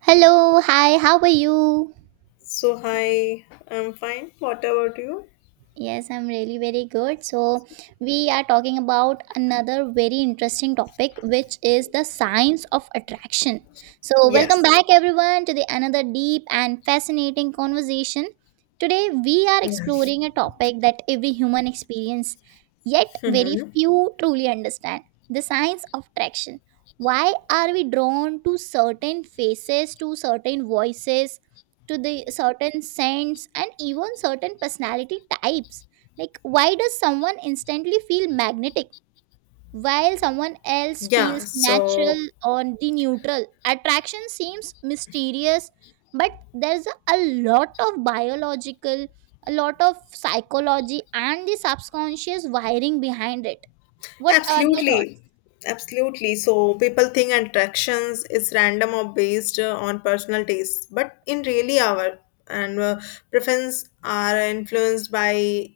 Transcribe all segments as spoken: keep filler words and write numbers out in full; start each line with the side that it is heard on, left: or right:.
right: Hello, hi, how are you?
left: So, hi, I'm fine. What about you?
right: Yes, I'm really very good. So, we are talking about another very interesting topic, which is the science of attraction. So, welcome
left: Yes.
right: back, everyone, to the another deep and fascinating conversation. Today, we are
left: Yeah.
right: exploring a topic that every human experience, yet very
left: Hmm.
right: few truly understand the science of attraction. Why are we drawn to certain faces, to certain voices? To the certain scents and even certain personality types. Like, why does someone instantly feel magnetic while someone else
left: Yeah.
right: feels natural
left: So,
right: or the neutral? Attraction seems mysterious, but there's a, a lot of biological, a lot of psychology, and the subconscious wiring behind it. What are your thoughts?
left: absolutely. Absolutely. So, people think attractions is random or based uh, on personal taste, but in really our and uh, preference are influenced by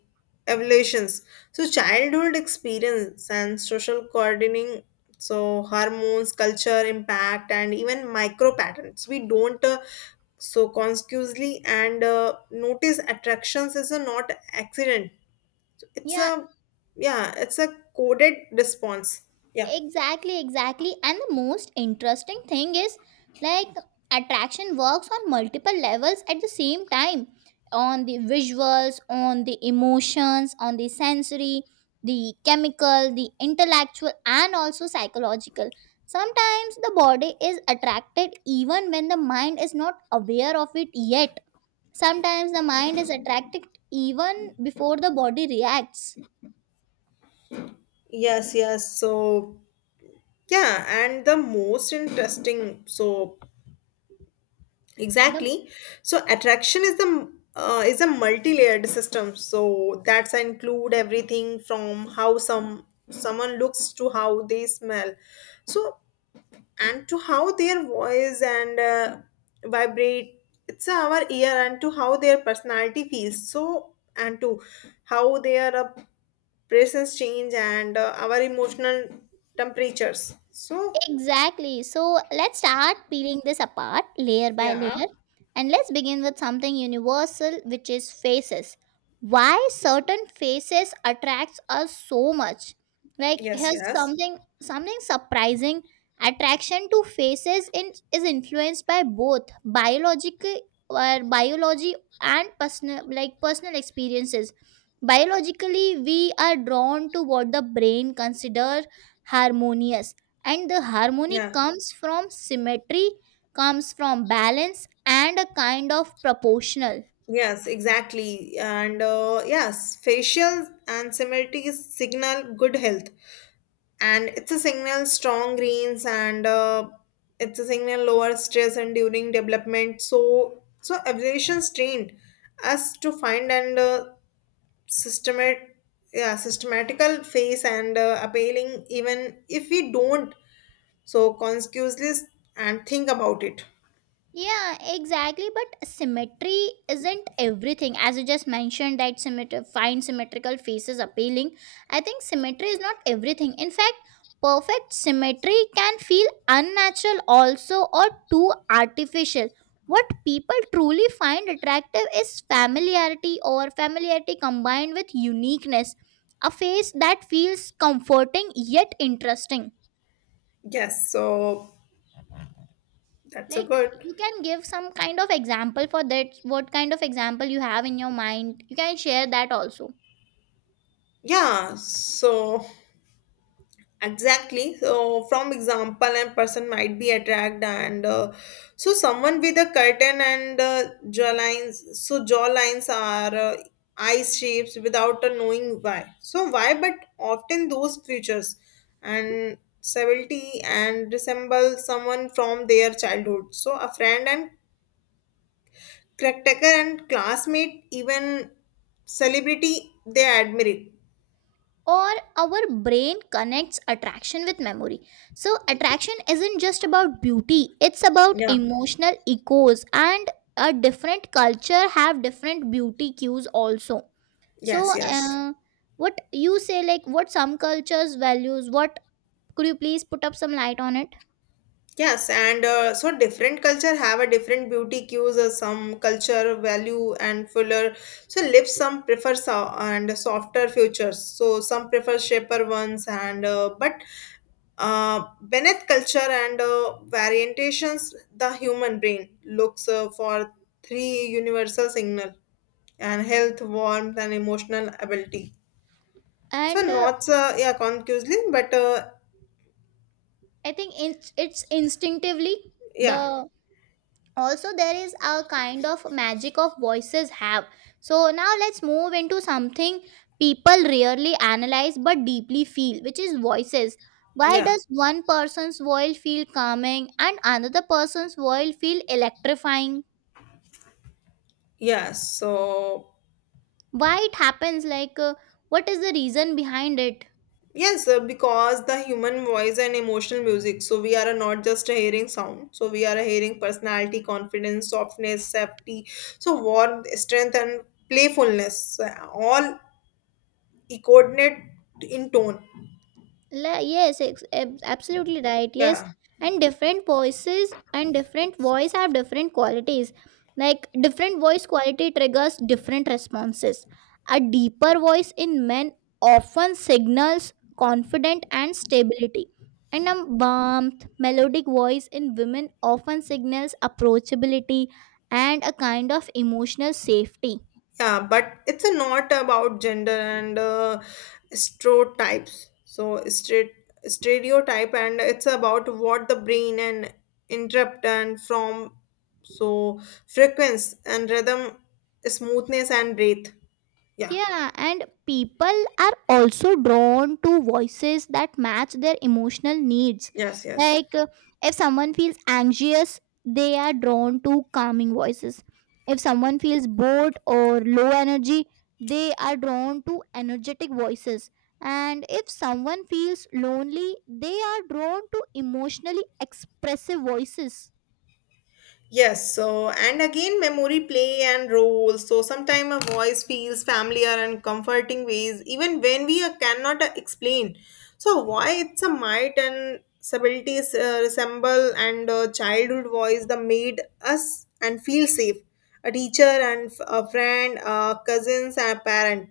left: evolutions. So, childhood experience and social coordinating. So, hormones, culture, impact, and even micro patterns. We don't uh, so consciously and uh, notice attractions is a not accident, it's
right: Yeah,
left: a, yeah, it's a coded response, yeah.
right: exactly, exactly. And the most interesting thing is, like, attraction works on multiple levels at the same time, on the visuals, on the emotions, on the sensory, the chemical, the intellectual, and also psychological. Sometimes the body is attracted even when the mind is not aware of it yet. Sometimes the mind is attracted even before the body reacts.
left: Yes, yes, so yeah, and the most interesting, so
right: The
left: exactly. So attraction is the uh, is a multi-layered system, so that's include everything from how some someone looks to how they smell, so and to how their voice and uh, vibrate, it's our ear, and to how their personality feels, so and to how their uh, presence change and uh, our emotional temperatures, so
right: Exactly. So let's start peeling this apart layer by
left: yeah.
right: layer. And let's begin with something universal, which is faces. Why certain faces attracts us so much? Like,
left: Yes,
right: here's
left: yes.
right: something something surprising. Attraction to faces in, is influenced by both biological or biology and personal like personal experiences. Biologically, we are drawn to what the brain considers harmonious, and the harmony
left: Yeah,
right: comes from symmetry, comes from balance and a kind of proportional.
left: yes, exactly, and uh, yes, facial and similarity signal good health, and it's a signal strong greens and uh, it's a signal lower stress and during development, so so evaluations trained us to find and uh, systematic, yeah, systematical phase and uh, appealing, even if we don't so consciously and think about it.
right: Yeah, exactly. But symmetry isn't everything. As you just mentioned, that symmetry find symmetrical faces appealing. I think symmetry is not everything. In fact, perfect symmetry can feel unnatural also, or too artificial. What people truly find attractive is familiarity, or familiarity combined with uniqueness. A face that feels comforting yet interesting.
left: Yes, so that's a
right: Like,
left: good.
right: you can give some kind of example for that. What kind of example you have in your mind? You can share that also.
left: Yeah, so exactly. So, from example, and person might be attracted, and uh, so someone with a curtain and uh, jaw lines. So jaw lines are uh, eye shapes without uh, knowing why, so why, but often those features and severity and resemble someone from their childhood. So a friend and caretaker and classmate, even celebrity, they admire it.
right: Or our brain connects attraction with memory. So attraction isn't just about beauty. It's about
left: Yeah.
right: emotional echoes, and a different culture have different beauty cues also. So
left: Yes. Yes.
right: uh, what you say, like, what some cultures values, what could you please put up some light on it.
left: Yes, and uh, so different culture have a different beauty cues. Uh, some culture value and fuller, so lips, some prefer so- and softer features, so some prefer shaper ones and uh, but uh, beneath culture and uh, variantations, the human brain looks uh, for three universal signal and health, warmth, and emotional ability. So
right: And uh,
left: not uh, yeah, conclusively, but uh,
right: I think it's it's instinctively the,
left: yeah,
right: also there is a kind of magic of voices have. So now let's move into something people rarely analyze but deeply feel, which is voices. Why
left: yeah.
right: does one person's voice feel calming and another person's voice feel electrifying?
left: Yes. So.
right: Why it happens, like uh, what is the reason behind it?
left: Yes, uh, because the human voice and emotional music, so we are uh, not just hearing sound, so we are hearing personality, confidence, softness, safety. So warmth, strength, and playfulness uh, all echoed in tone.
right: La- yes, ex- ab- absolutely right. Yes,
left: Yeah.
right: and different voices and different voice have different qualities. Like, different voice quality triggers different responses. A deeper voice in men often signals confidence and stability, and a warmth, melodic voice in women often signals approachability and a kind of emotional safety.
left: Yeah, but it's a not about gender and uh, stereotypes, so straight stereotype, and it's about what the brain and interrupt and from so frequency and rhythm, smoothness and breath. Yeah.
right: Yeah, and people are also drawn to voices that match their emotional needs.
left: Yes. Yes.
right: Like, uh, if someone feels anxious, they are drawn to calming voices. If someone feels bored or low energy, they are drawn to energetic voices. And if someone feels lonely, they are drawn to emotionally expressive voices.
left: Yes, so and again, memory play and role. So sometimes a voice feels familiar and comforting ways, even when we uh, cannot uh, explain, so why it's a might and subtleties uh, resemble and uh, childhood voice that made us and feel safe. A teacher and f- a friend, uh, cousins and a parent.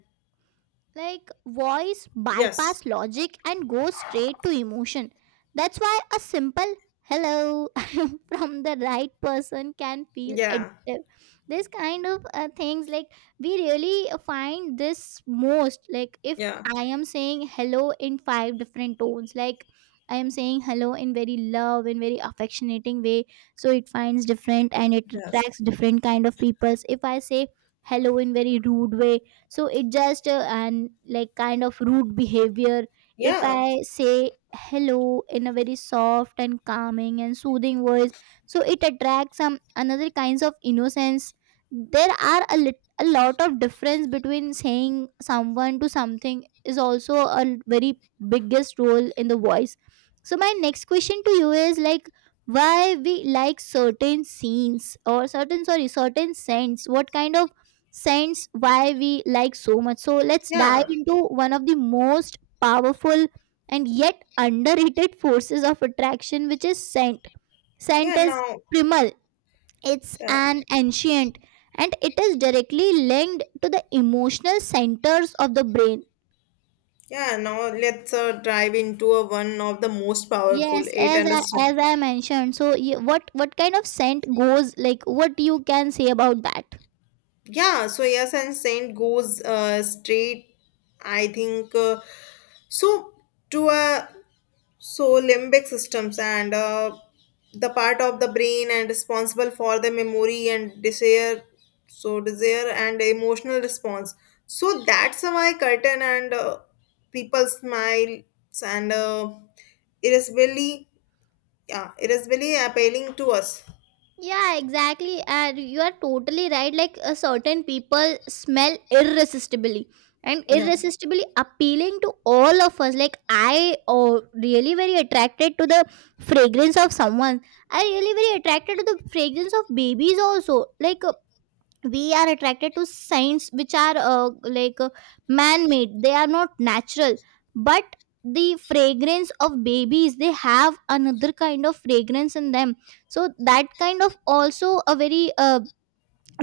right: Like, voice
left: Yes.
right: bypass logic and goes straight to emotion. That's why a simple hello from the right person can feel
left: Yeah.
right: addictive. This kind of uh, things, like, we really find this most. Like, if
left: Yeah.
right: I am saying hello in five different tones, like, I am saying hello in very love and very affectionating way, so it finds different and it
left: Yes.
right: attracts different kind of peoples. If I say hello in very rude way, so it just uh, and like kind of rude behavior. If
left: Yeah.
right: I say hello in a very soft and calming and soothing voice, so it attracts some another kinds of innocence. There are a, lit- a lot of difference between saying someone to something, is also a very biggest role in the voice. So my next question to you is, like, why we like certain scenes, or certain, sorry, certain scents? What kind of sense why we like so much? So let's dive
left: Yeah.
right: into one of the most powerful and yet underrated forces of attraction, which is scent.
left: Yeah.
right: Scent is
left: Now.
right: primal, it's
left: Yeah.
right: an ancient, and it is directly linked to the emotional centers of the brain.
left: Yeah, now let's uh, dive into a, one of the most powerful
right: Yes,
left: eight
right: as I
left: understand.
right: as I mentioned. So, y- what what kind of scent goes like? What you can say about that?
left: Yeah, so yes, and Saint goes uh, straight. I think uh, so to a so limbic systems and uh, the part of the brain and responsible for the memory and desire. So desire and emotional response. So that's why curtain and uh, people smiles and uh, irascibly. Yeah, it is really appealing to us.
right: Yeah, exactly. And you are totally right. Like, uh, certain people smell irresistibly, and
left: Yeah,
right: irresistibly appealing to all of us. Like, I, oh, really very attracted to the fragrance of someone. I really very attracted to the fragrance of babies also. Like, we are attracted to signs which are, uh, like uh, man made, they are not natural, but the fragrance of babies, they have another kind of fragrance in them. So that kind of also a very uh,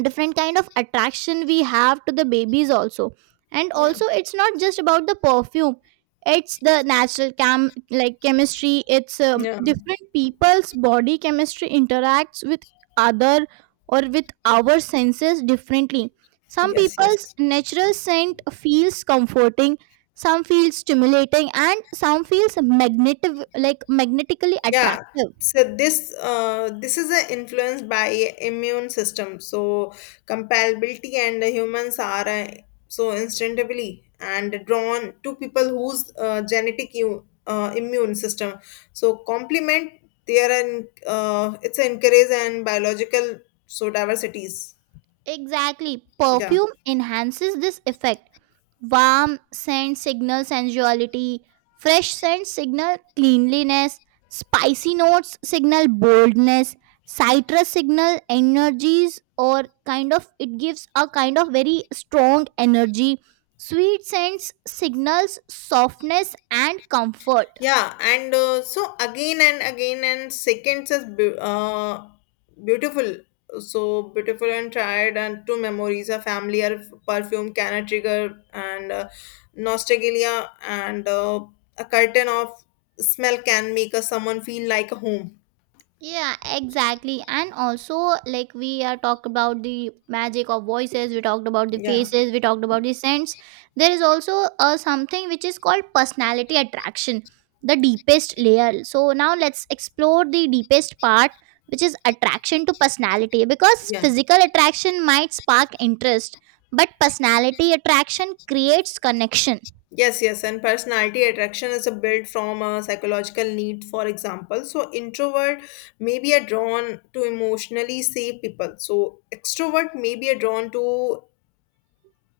right: different kind of attraction we have to the babies also. And
left: yeah,
right: also, it's not just about the perfume, it's the natural cam like chemistry. It's um,
left: yeah.
right: different people's body chemistry interacts with other, or with our senses differently. Some
left: Yes,
right: people's
left: yes.
right: natural scent feels comforting, some feels stimulating, and some feels magnetic, like magnetically
left: Yeah.
right: attractive.
left: So this uh, this is uh, influenced by immune system. So compatibility and the humans are uh, so instinctively and drawn to people whose uh, genetic u- uh, immune system so complement, they are an uh, it's encourage and biological so diversities.
right: Exactly.
left: Yeah.
right: Perfume enhances this effect. Warm scent signal sensuality, fresh scent signal cleanliness, spicy notes signal boldness, citrus signal energies, or kind of it gives a kind of very strong energy. Sweet scents signals softness and comfort.
left: Yeah, and uh, so again and again and seconds is beau- uh, beautiful. So beautiful and tired and two memories, a family or f- perfume can a trigger and uh, nostalgia, and uh, a curtain of smell can make a someone feel like a home.
right: Yeah, exactly. And also, like, we are talked about the magic of voices, we talked about the
left: Yeah,
right: faces, we talked about the scents. There is also uh, something which is called personality attraction, the deepest layer. So now let's explore the deepest part, which is attraction to personality. Because
left: yeah.
right: physical attraction might spark interest, but personality attraction creates connection.
left: Yes, yes, and personality attraction is a built from a psychological need, for example. So introvert may be a drawn to emotionally safe people. So extrovert may be a drawn to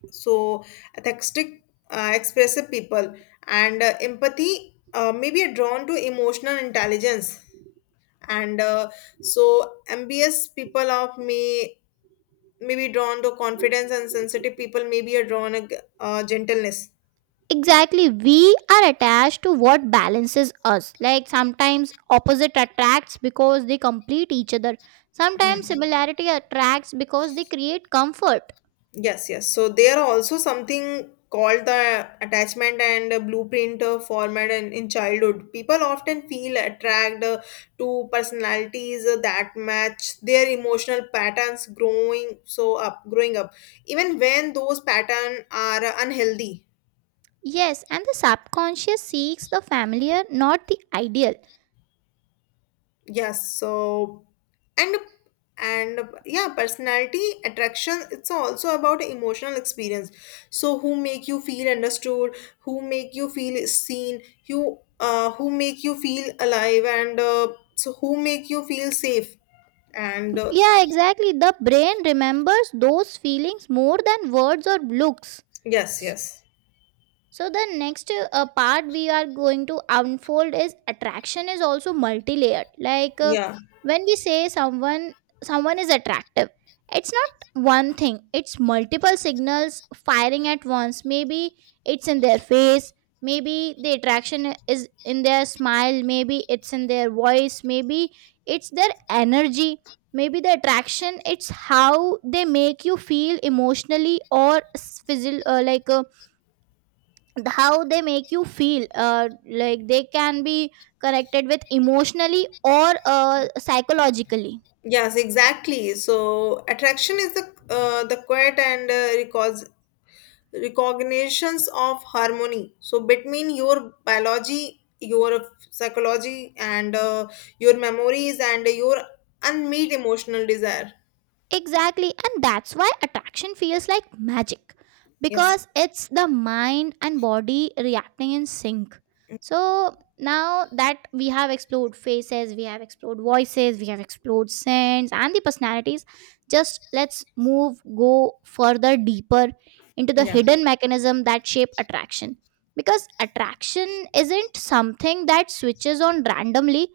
left: so atheistic, uh, expressive people, and uh, empathy uh, may be a drawn to emotional intelligence. And uh, so ambitious people of may may be drawn to confidence, and sensitive people may be a drawn to uh, gentleness.
right: Exactly, we are attached to what balances us. Like, sometimes opposite attracts because they complete each other,
left: Hmm.
right: sometimes similarity attracts because they create comfort.
left: Yes, yes. So there are also something called the attachment and uh, blueprint uh, format in, in childhood. People often feel attracted uh, to personalities uh, that match their emotional patterns growing so up growing up, even when those patterns are uh, unhealthy.
right: Yes, and the subconscious seeks the familiar, not the ideal.
left: Yes, so and and yeah, personality attraction it's also about emotional experience, so who make you feel understood, who make you feel seen you uh, who make you feel alive and uh, so who make you feel safe and uh,
right: Yeah, exactly, the brain remembers those feelings more than words or looks.
left: yes, yes.
right: So the next uh, part we are going to unfold is attraction is also multi-layered. Like, uh,
left: Yeah,
right: when we say someone, someone is attractive, it's not one thing. It's multiple signals firing at once. Maybe it's in their face. Maybe the attraction is in their smile. Maybe it's in their voice. Maybe it's their energy. Maybe the attraction, it's how they make you feel emotionally or s- physi- uh, like. Uh, th- how they make you feel uh, like they can be connected with emotionally or uh, psychologically.
left: yes, exactly. So attraction is the uh, the quiet and uh, recall recognitions of harmony, so between your biology, your psychology and uh, your memories and your unmet emotional desire.
right: Exactly, and that's why attraction feels like magic,
left: Yes.
right: because it's the mind and body reacting in sync. So now that we have explored faces, we have explored voices, we have explored scents and the personalities, just let's move, go further deeper into the
left: Yeah.
right: hidden mechanism that shape attraction. Because attraction isn't something that switches on randomly,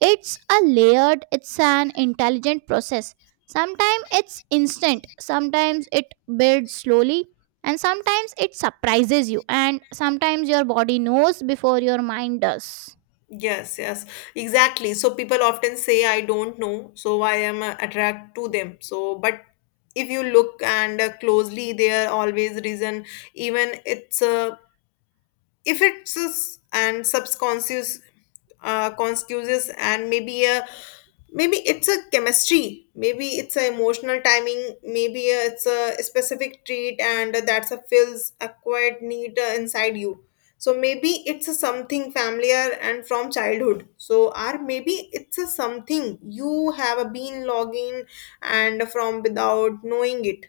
right: it's a layered, it's an intelligent process. Sometimes it's instant, sometimes it builds slowly, and sometimes it surprises you, and sometimes your body knows before your mind does.
left: Yes, yes, exactly. So people often say I don't know, so I am uh, attract to them, so but if you look and uh, closely there are always reason, even it's uh, if it's uh, and subconscious uh, conscious, and maybe a maybe it's a chemistry, maybe it's a emotional timing, maybe it's a specific treat and that's a fills a quiet need uh, inside you. So maybe it's a something familiar and from childhood, so or maybe it's a something you have a been logging and from without knowing it.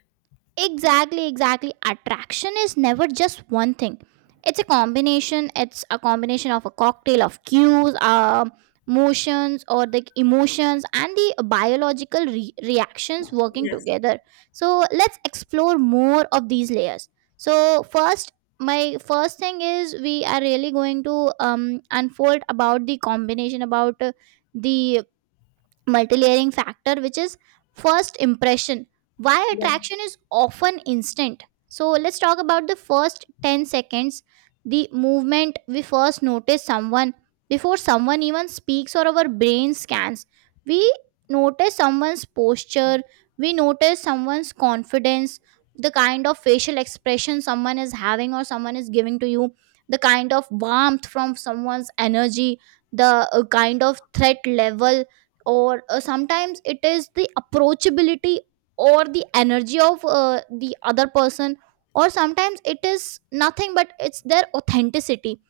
right: Exactly, exactly. Attraction is never just one thing. It's a combination. It's a combination of a cocktail of cues, uh, motions, or the emotions and the biological re- reactions working
left: Yes.
right: together. So let's explore more of these layers. So first, my first thing is we are really going to um, unfold about the combination about uh, the multi-layering factor, which is first impression, why
left: Yeah.
right: attraction is often instant. So let's talk about the first ten seconds, the movement we first notice someone. Before someone even speaks, or our brain scans, we notice someone's posture, we notice someone's confidence, the kind of facial expression someone is having or someone is giving to you, the kind of warmth from someone's energy, the uh, kind of threat level, or uh, sometimes it is the approachability, or the energy of uh, the other person, or sometimes it is nothing but it's their authenticity,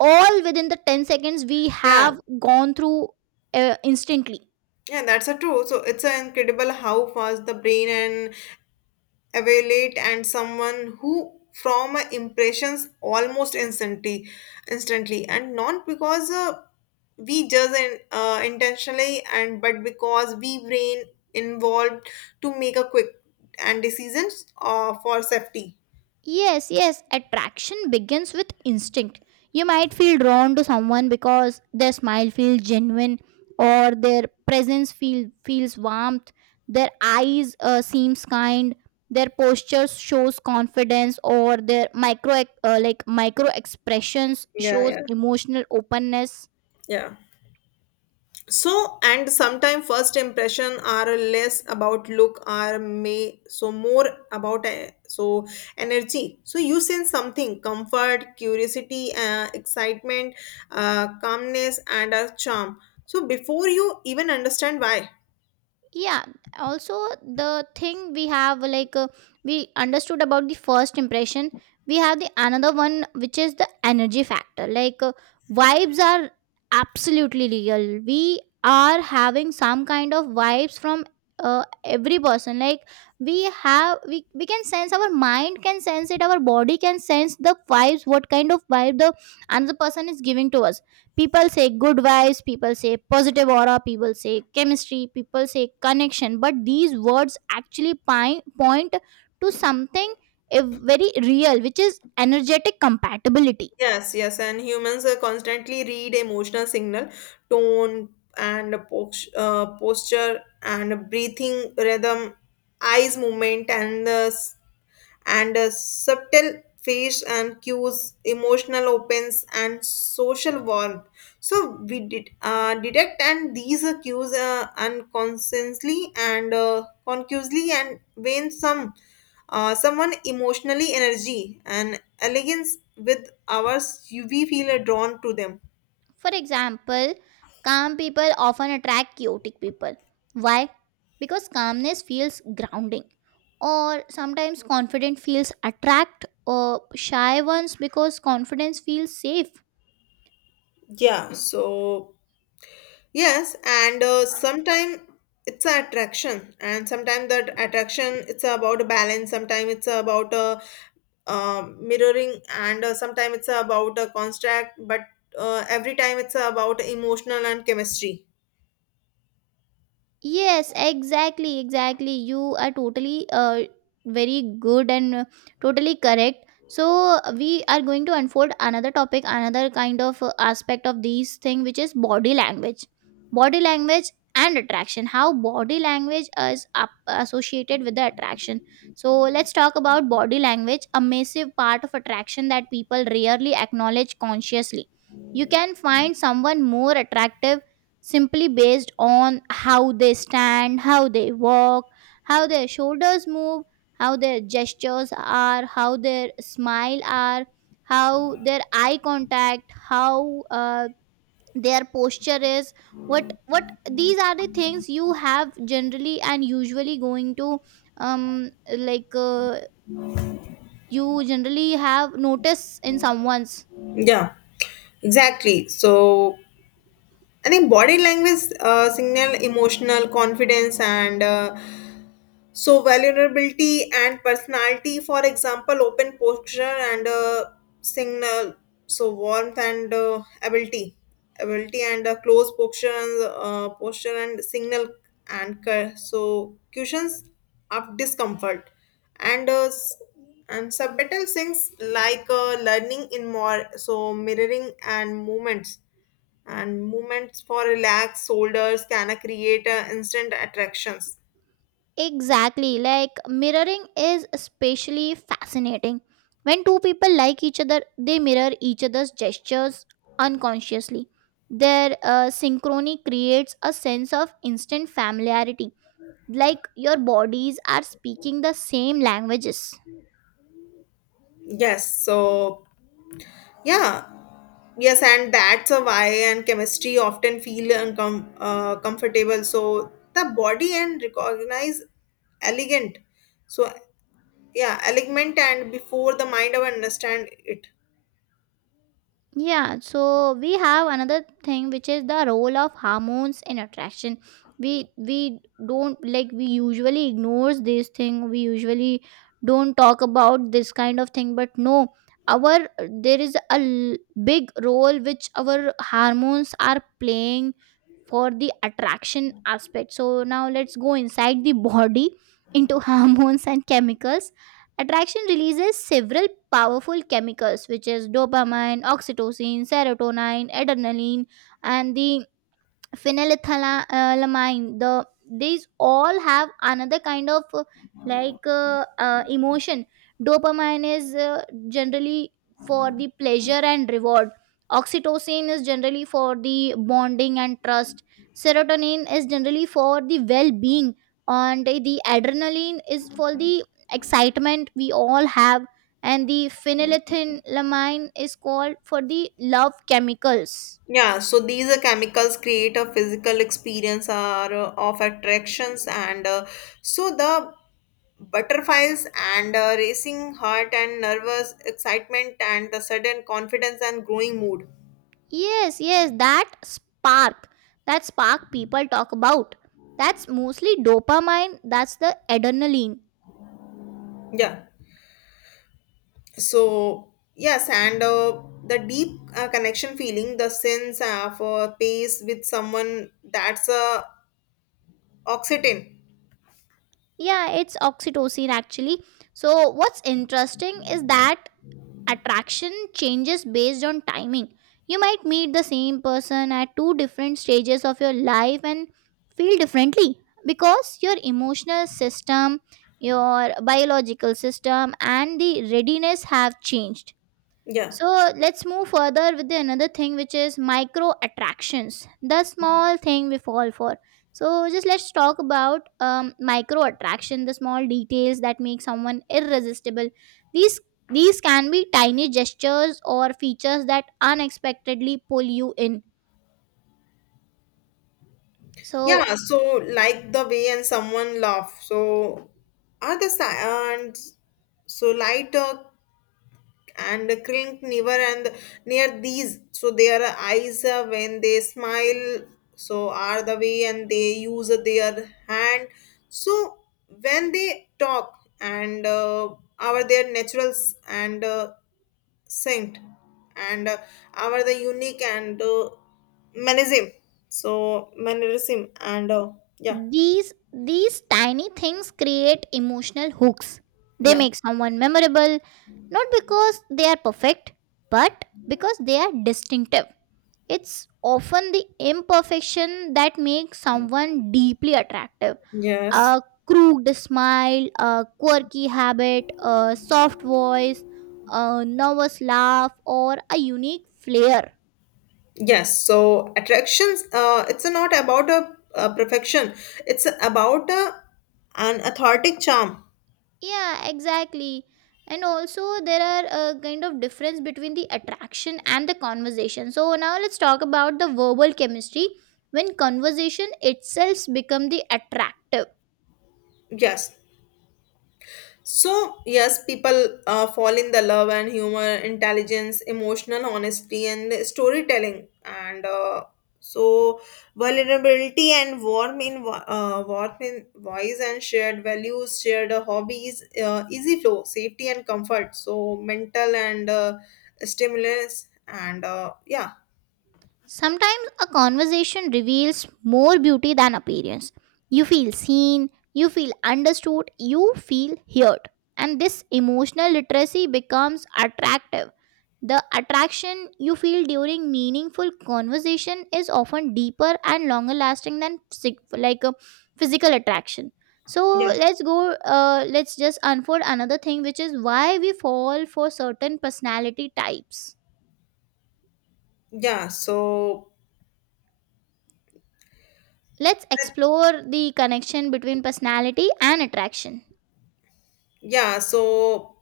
right: all within the ten seconds we
left: Yeah,
right: have gone through uh, instantly.
left: yeah, that's a true. So it's a incredible how fast the brain and availate and someone who from uh, impressions almost instantly instantly, and not because uh, we judge in, uh, intentionally and but because we brain involved to make a quick and decisions uh, for safety.
right: Yes, yes, attraction begins with instinct. You might feel drawn to someone because their smile feels genuine, or their presence feel feels warmth, their eyes uh, seems kind, their posture shows confidence, or their micro ex- uh, like micro expressions
left: Yeah,
right: shows
left: yeah,
right: emotional openness.
left: yeah. So and sometimes first impression are less about look are may so more about uh, so energy, so you sense something comfort, curiosity, uh, excitement, uh, calmness and a charm, so before you even understand why.
right: Yeah, also the thing we have like uh, we understood about the first impression. We have the another one which is the energy factor, like uh, vibes are absolutely real. We are having some kind of vibes from uh, every person. Like we have we, we can sense, our mind can sense it, our body can sense the vibes, what kind of vibe the another person is giving to us. People say good vibes, people say positive aura, people say chemistry, people say connection, but these words actually pi- point to something eh, very real, which is energetic compatibility.
left: Yes, yes, and humans uh, constantly read emotional signal, tone and post, uh, posture and breathing rhythm, eyes movement and the and uh, subtle face and cues, emotional opens and social warmth. So we did uh, detect and these are cues uh, unconsciously and uh, concusely, and when some uh, someone emotionally energy and elegance with ours, you- we feel uh, drawn to them.
right: For example, calm people often attract chaotic people. Why? Because calmness feels grounding, or sometimes confident feels attract or shy ones because confidence feels safe.
left: Yeah, so yes, and uh, sometimes it's an attraction, and sometimes that attraction it's about a balance. Sometimes it's about a um mirroring and uh, sometimes it's about a contract, but uh, every time it's about emotional and chemistry.
right: Yes, exactly, exactly. You are totally uh, very good, and uh, totally correct. So uh, we are going to unfold another topic, another kind of uh, aspect of these thing, which is body language, body language and attraction. How body language is up associated with the attraction. So let's talk about body language, a massive part of attraction that people rarely acknowledge consciously. You can find someone more attractive simply based on how they stand, how they walk, how their shoulders move, how their gestures are, how their smile are, how their eye contact, how uh, their posture is. What what these are the things you have generally and usually going to um like uh, you generally have notice in someone's.
left: Yeah, exactly. So I think body language uh, signal emotional confidence and uh, so vulnerability and personality, for example, open posture and uh, signal. So warmth and uh, ability, ability and uh, close posture and uh, posture and signal and cur- so cushions of discomfort and uh, s- and subtitle things like uh, learning in more so mirroring and movements and movements for relaxed shoulders can uh, create uh, instant attractions.
right: Exactly. Like mirroring is especially fascinating. When two people like each other, they mirror each other's gestures unconsciously. Their uh, synchrony creates a sense of instant familiarity, like your bodies are speaking the same languages.
left: Yes, so yeah, yes, and that's a why and chemistry often feel uncom- uh, comfortable. So the body and recognize elegant. So yeah, elegant and before the mind of understand it.
right: Yeah, so we have another thing which is the role of hormones in attraction. We we don't like, we usually ignores this thing. We usually don't talk about this kind of thing, but no, our there is a l- big role which our hormones are playing for the attraction aspect. So now let's go inside the body into hormones and chemicals. Attraction releases several powerful chemicals, which is dopamine, oxytocin, serotonin, adrenaline, and the phenylethylamine. The these all have another kind of uh, like uh, uh, emotion. Dopamine is uh, generally for the pleasure and reward. Oxytocin is generally for the bonding and trust. Serotonin is generally for the well-being, and the adrenaline is for the excitement we all have, and the phenylethylamine is called for the love chemicals.
left: Yeah, so these uh, chemicals create a physical experience are uh, of attractions and uh, so the butterflies and uh, racing heart and nervous excitement and the sudden confidence and growing mood.
right: Yes, yes, that spark, that spark people talk about. That's mostly dopamine, that's the adrenaline.
left: Yeah. So yes, and uh, the deep uh, connection feeling the sense of uh, pace with someone, that's uh, oxytocin.
right: Yeah, it's oxytocin actually. So what's interesting is that attraction changes based on timing. You might meet the same person at two different stages of your life and feel differently because your emotional system, your biological system, and the readiness have changed.
left: Yeah.
right: So let's move further with the another thing, which is micro attractions, the small thing we fall for. So just let's talk about um, micro attraction, the small details that make someone irresistible. These these can be tiny gestures or features that unexpectedly pull you in.
left: Yeah,
right: So
left: so like the way and someone laugh, so are the si- and so light uh, and clink never and near these, so their eyes uh, when they smile, so are the way and they use their hand, so when they talk and uh, are their naturals and uh, scent and uh, are the unique and uh, mannerism, so mannerism and uh, yeah,
right: these these tiny things create emotional hooks. They
left: yeah,
right: make someone memorable not because they are perfect, but because they are distinctive. It's often the imperfection that makes someone deeply attractive.
left: yes.
right: A crooked smile, a quirky habit, a soft voice, a nervous laugh, or a unique flair.
left: Yes, so attractions, uh, it's not about a, a perfection, it's about a, an authentic charm.
right: Yeah, exactly. And also, there are a kind of difference between the attraction and the conversation. So now let's talk about the verbal chemistry, when conversation itself become the attractive.
left: Yes. So, yes, people uh, fall in the love and humor, intelligence, emotional honesty, and storytelling, and uh, so vulnerability and warmth in vo- uh, warmth in voice, and shared values, shared hobbies, uh, easy flow, safety and comfort. So mental and uh, stimulus and uh, yeah.
right: Sometimes a conversation reveals more beauty than appearance. You feel seen, you feel understood, you feel heard. And this emotional literacy becomes attractive. The attraction you feel during meaningful conversation is often deeper and longer lasting than psych- like a physical attraction. So
left: Yes.
right: let's go uh, let's just unfold another thing, which is why we fall for certain personality types.
left: Yeah. So,
right: Let's explore the connection between personality and attraction.
left: yeah. So,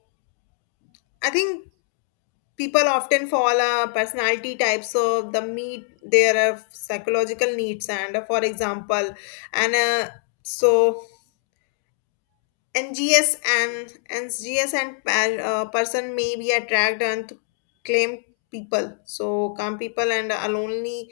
left: I think people often fall a personality type. So, the meet their uh, psychological needs. And uh, for example, and uh, so N G S and NGS and uh, person may be attract and claim people. So calm people and a lonely,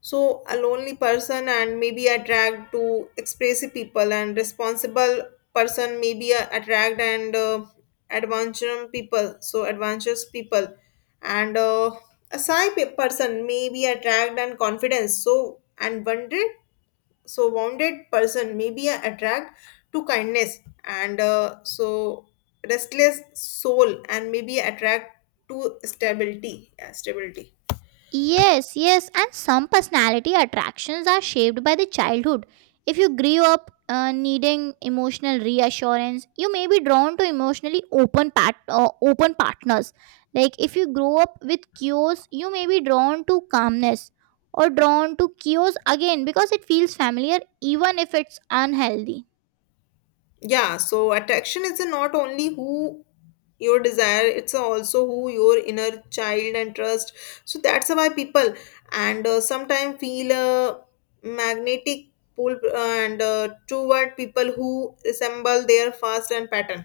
left: so a lonely person and may be attract to expressive people, and responsible person may be uh, attract and uh, adventurous people. So adventurous people and uh, a shy pe- person may be attract and confidence. So and wonder, so wounded person may be attracted to kindness and uh, so restless soul and may be attracted to stability, yeah, stability.
right: Yes, yes, and some personality attractions are shaped by the childhood. If you grew up uh, needing emotional reassurance, you may be drawn to emotionally open pat- uh, open partners. Like if you grow up with chaos, you may be drawn to calmness or drawn to chaos again because it feels familiar even if it's unhealthy.
left: Yeah, so attraction is not only who your desire, it's also who your inner child and trust, so that's why people and uh, sometimes feel a magnetic pull uh, and uh, toward people who resemble their fast and pattern.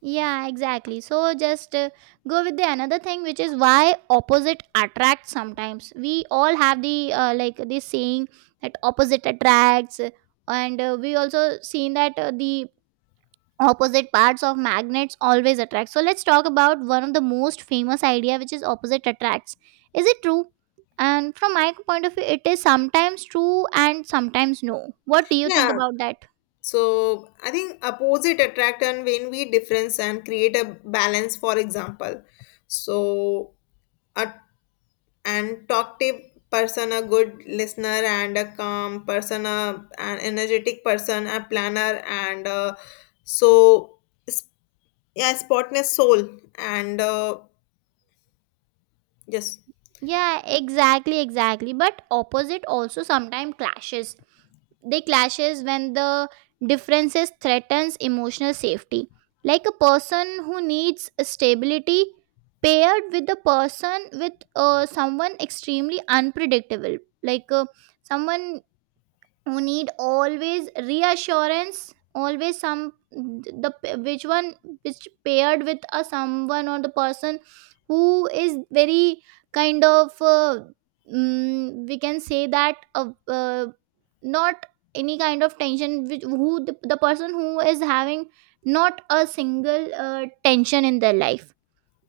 right: Yeah, exactly. So just uh, go with the another thing, which is why opposite attract. Sometimes we all have the uh, like this saying that opposite attracts, uh, and uh, we also seen that uh, the opposite parts of magnets always attract. So let's talk about one of the most famous idea, which is opposite attracts. Is it true? And from my point of view, it is sometimes true and sometimes no. What do you think
left: Yeah.
right: about that?
left: So I think opposite attract and when we difference and create a balance, for example. So a and talkative person, a good listener and a calm person, a, an energetic person, a planner and uh, so s- yeah, spotless soul and uh, yes,
right: Yeah, exactly, exactly. But opposite also sometimes clashes. They clashes when the differences threatens emotional safety. Like a person who needs stability paired with the person with uh, someone extremely unpredictable. Like uh, someone who need always reassurance, always some the which one which paired with a someone or the person who is very kind of uh, mm, we can say that uh, uh, not any kind of tension, which who the, the person who is having not a single uh, tension in their life.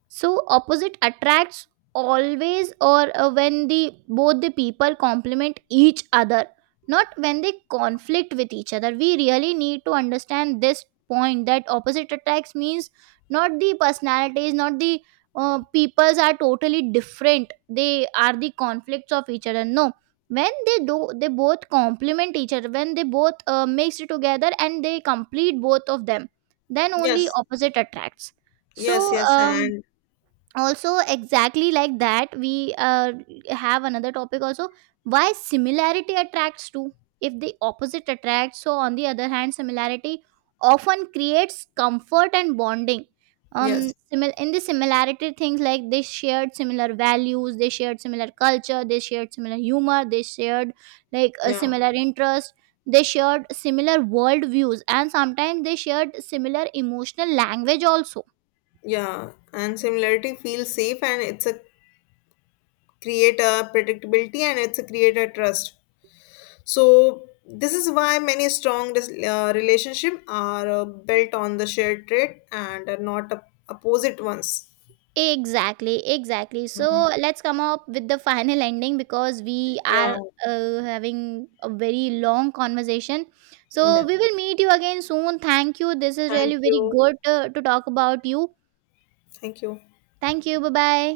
right: So opposite attracts always, or uh, when the both the people complement each other, not when they conflict with each other. We really need to understand this point, that opposite attracts means not the personalities, not the uh, peoples are totally different, they are the conflicts of each other. No, when they do, they both complement each other. When they both uh, mixed together and they complete both of them, then only
left: yes,
right: opposite attracts.
left: yes,
right: so
left: yes,
right: um
left: and
right: also exactly like that, we uh, have another topic also, why similarity attracts too. If the opposite attracts, so on the other hand, similarity often creates comfort and bonding. Um,
left: yes,
right: simil- in the similarity things, like they shared similar values, they shared similar culture, they shared similar humor, they shared like a
left: yeah,
right: similar interest, they shared similar world views, and sometimes they shared similar emotional language also.
left: yeah, and similarity feels safe, and it's a create a predictability and it's a create a trust. So this is why many strong dis- uh, relationship are uh, built on the shared trait and are not op- opposite ones.
right: Exactly, exactly. So
left: Um,
right: let's come up with the final ending because we
left: Yeah.
right: are uh, having a very long conversation. So
left: Yeah.
right: we will meet you again soon. Thank you. This is
left: Thank
right: really very
left: you.
right: good uh, to talk about you.
left: Thank you.
right: Thank you. Bye bye.